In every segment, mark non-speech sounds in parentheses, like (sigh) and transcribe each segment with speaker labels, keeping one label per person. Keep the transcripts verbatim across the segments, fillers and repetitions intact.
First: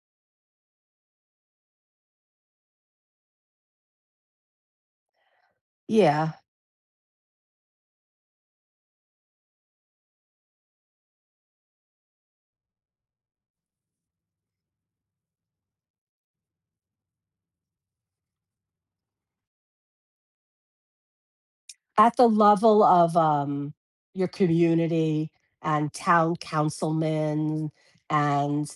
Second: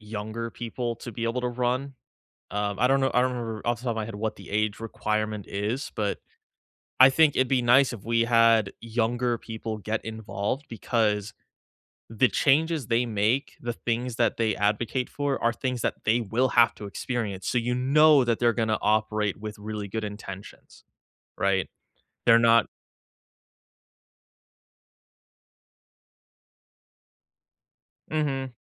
Speaker 1: Younger people to be able to run, um, I don't know, I don't remember off the top of my head what the age requirement is, but
Speaker 2: Yeah.
Speaker 1: I think it'd be nice if we had younger people get involved because the changes they make, the things that they advocate for are things that they will have to experience, so you know that they're gonna operate with really good intentions, right?
Speaker 2: At the
Speaker 1: They're not
Speaker 2: level of, um, your community and town councilmen,
Speaker 1: Mhm.
Speaker 2: and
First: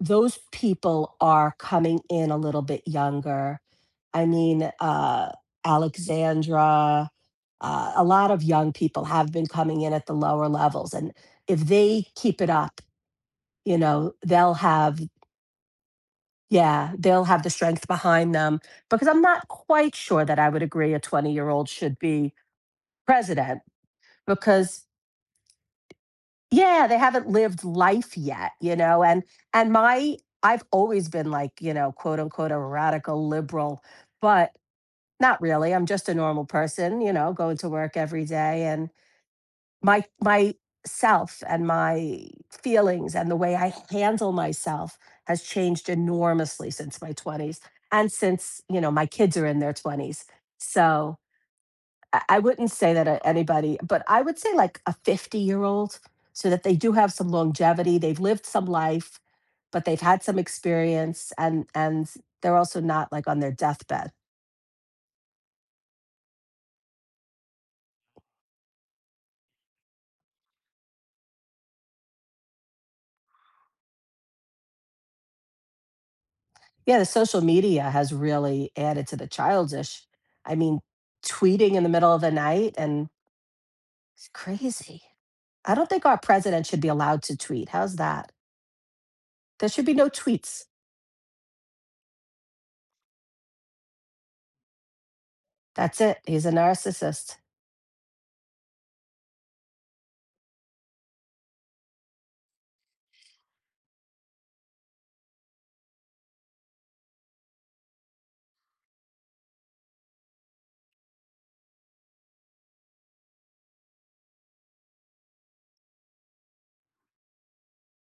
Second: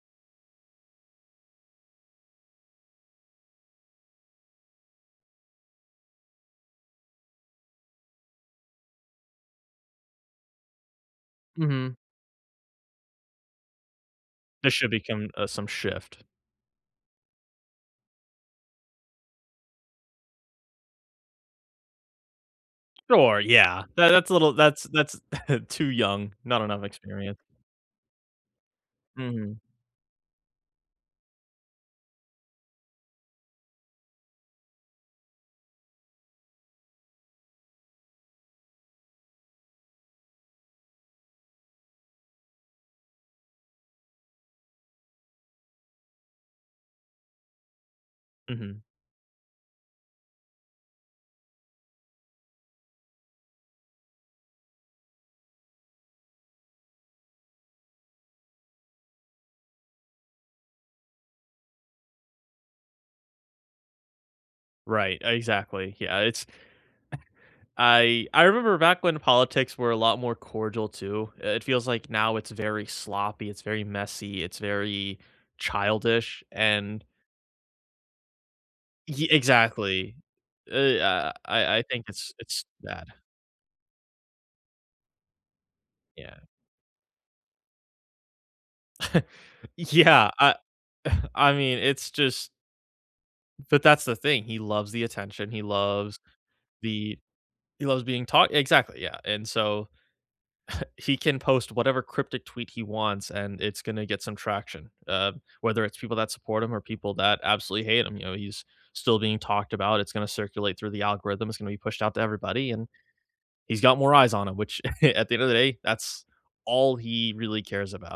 Speaker 2: those people are coming in a little bit younger, I mean, uh, Alexandra, uh, a lot of young people have been coming in at the lower levels, and if
Speaker 1: Mhm.
Speaker 2: they keep it up, you know, they'll
Speaker 1: This should
Speaker 2: have
Speaker 1: become, uh, some shift.
Speaker 2: yeah, they'll have the strength behind them because I'm not quite sure that I would agree a twenty-year-old should be
Speaker 1: Or
Speaker 2: president
Speaker 1: yeah, that that's a little that's
Speaker 2: because
Speaker 1: that's (chuckles) too young, not enough
Speaker 2: Yeah, they haven't
Speaker 1: experience.
Speaker 2: lived life yet, you know, and
Speaker 1: Mhm.
Speaker 2: and my I've always been, like, you know, quote, unquote a "radical liberal," but not really, I'm just a normal person, you know, going to work every day, and my my myself and my feelings, and the way I handle myself has changed enormously since my twenties, and since you
Speaker 1: Mhm.
Speaker 2: know, my kids are in their twenties, so I I wouldn't say that to anybody, but I would say, like, a fifty-year-old, so that they do have some longevity, they've lived some life, but they've had some experience, and and they're also not, like, on their deathbed.
Speaker 1: Right, exactly. Yeah, it's (chuckles) I I remember back when politics were a lot more cordial too, it feels, like, now it's very sloppy, it's very messy, it's very childish,
Speaker 2: Yeah, the
Speaker 1: and
Speaker 2: social media has really added to the
Speaker 1: ye
Speaker 2: childish,
Speaker 1: exactly.
Speaker 2: I mean,
Speaker 1: Eh, uh,
Speaker 2: tweeting
Speaker 1: I
Speaker 2: in
Speaker 1: I
Speaker 2: the
Speaker 1: think
Speaker 2: middle of the
Speaker 1: it's it's
Speaker 2: night
Speaker 1: bad.
Speaker 2: and it's crazy. I don't think our
Speaker 1: Yeah.
Speaker 2: president should be allowed to tweet. How's that?
Speaker 1: (chuckles)
Speaker 2: There should be no
Speaker 1: Yeah, I
Speaker 2: tweets.
Speaker 1: (chuckles) I mean, it's just but that's the thing, he loves the attention, he
Speaker 2: That's it,
Speaker 1: loves
Speaker 2: he's a
Speaker 1: the
Speaker 2: narcissist.
Speaker 1: he loves being talk exactly, yeah, and so (chuckles) he can post whatever cryptic tweet he wants and it's gonna get some traction, uh, whether it's people that support him or people that absolutely hate him, you know, he's still being talked about, it's gonna circulate through the algorithm, it's gonna be pushed out to everybody, and he's got more eyes on him, which (chuckles) at the end of the day that's all he really cares about.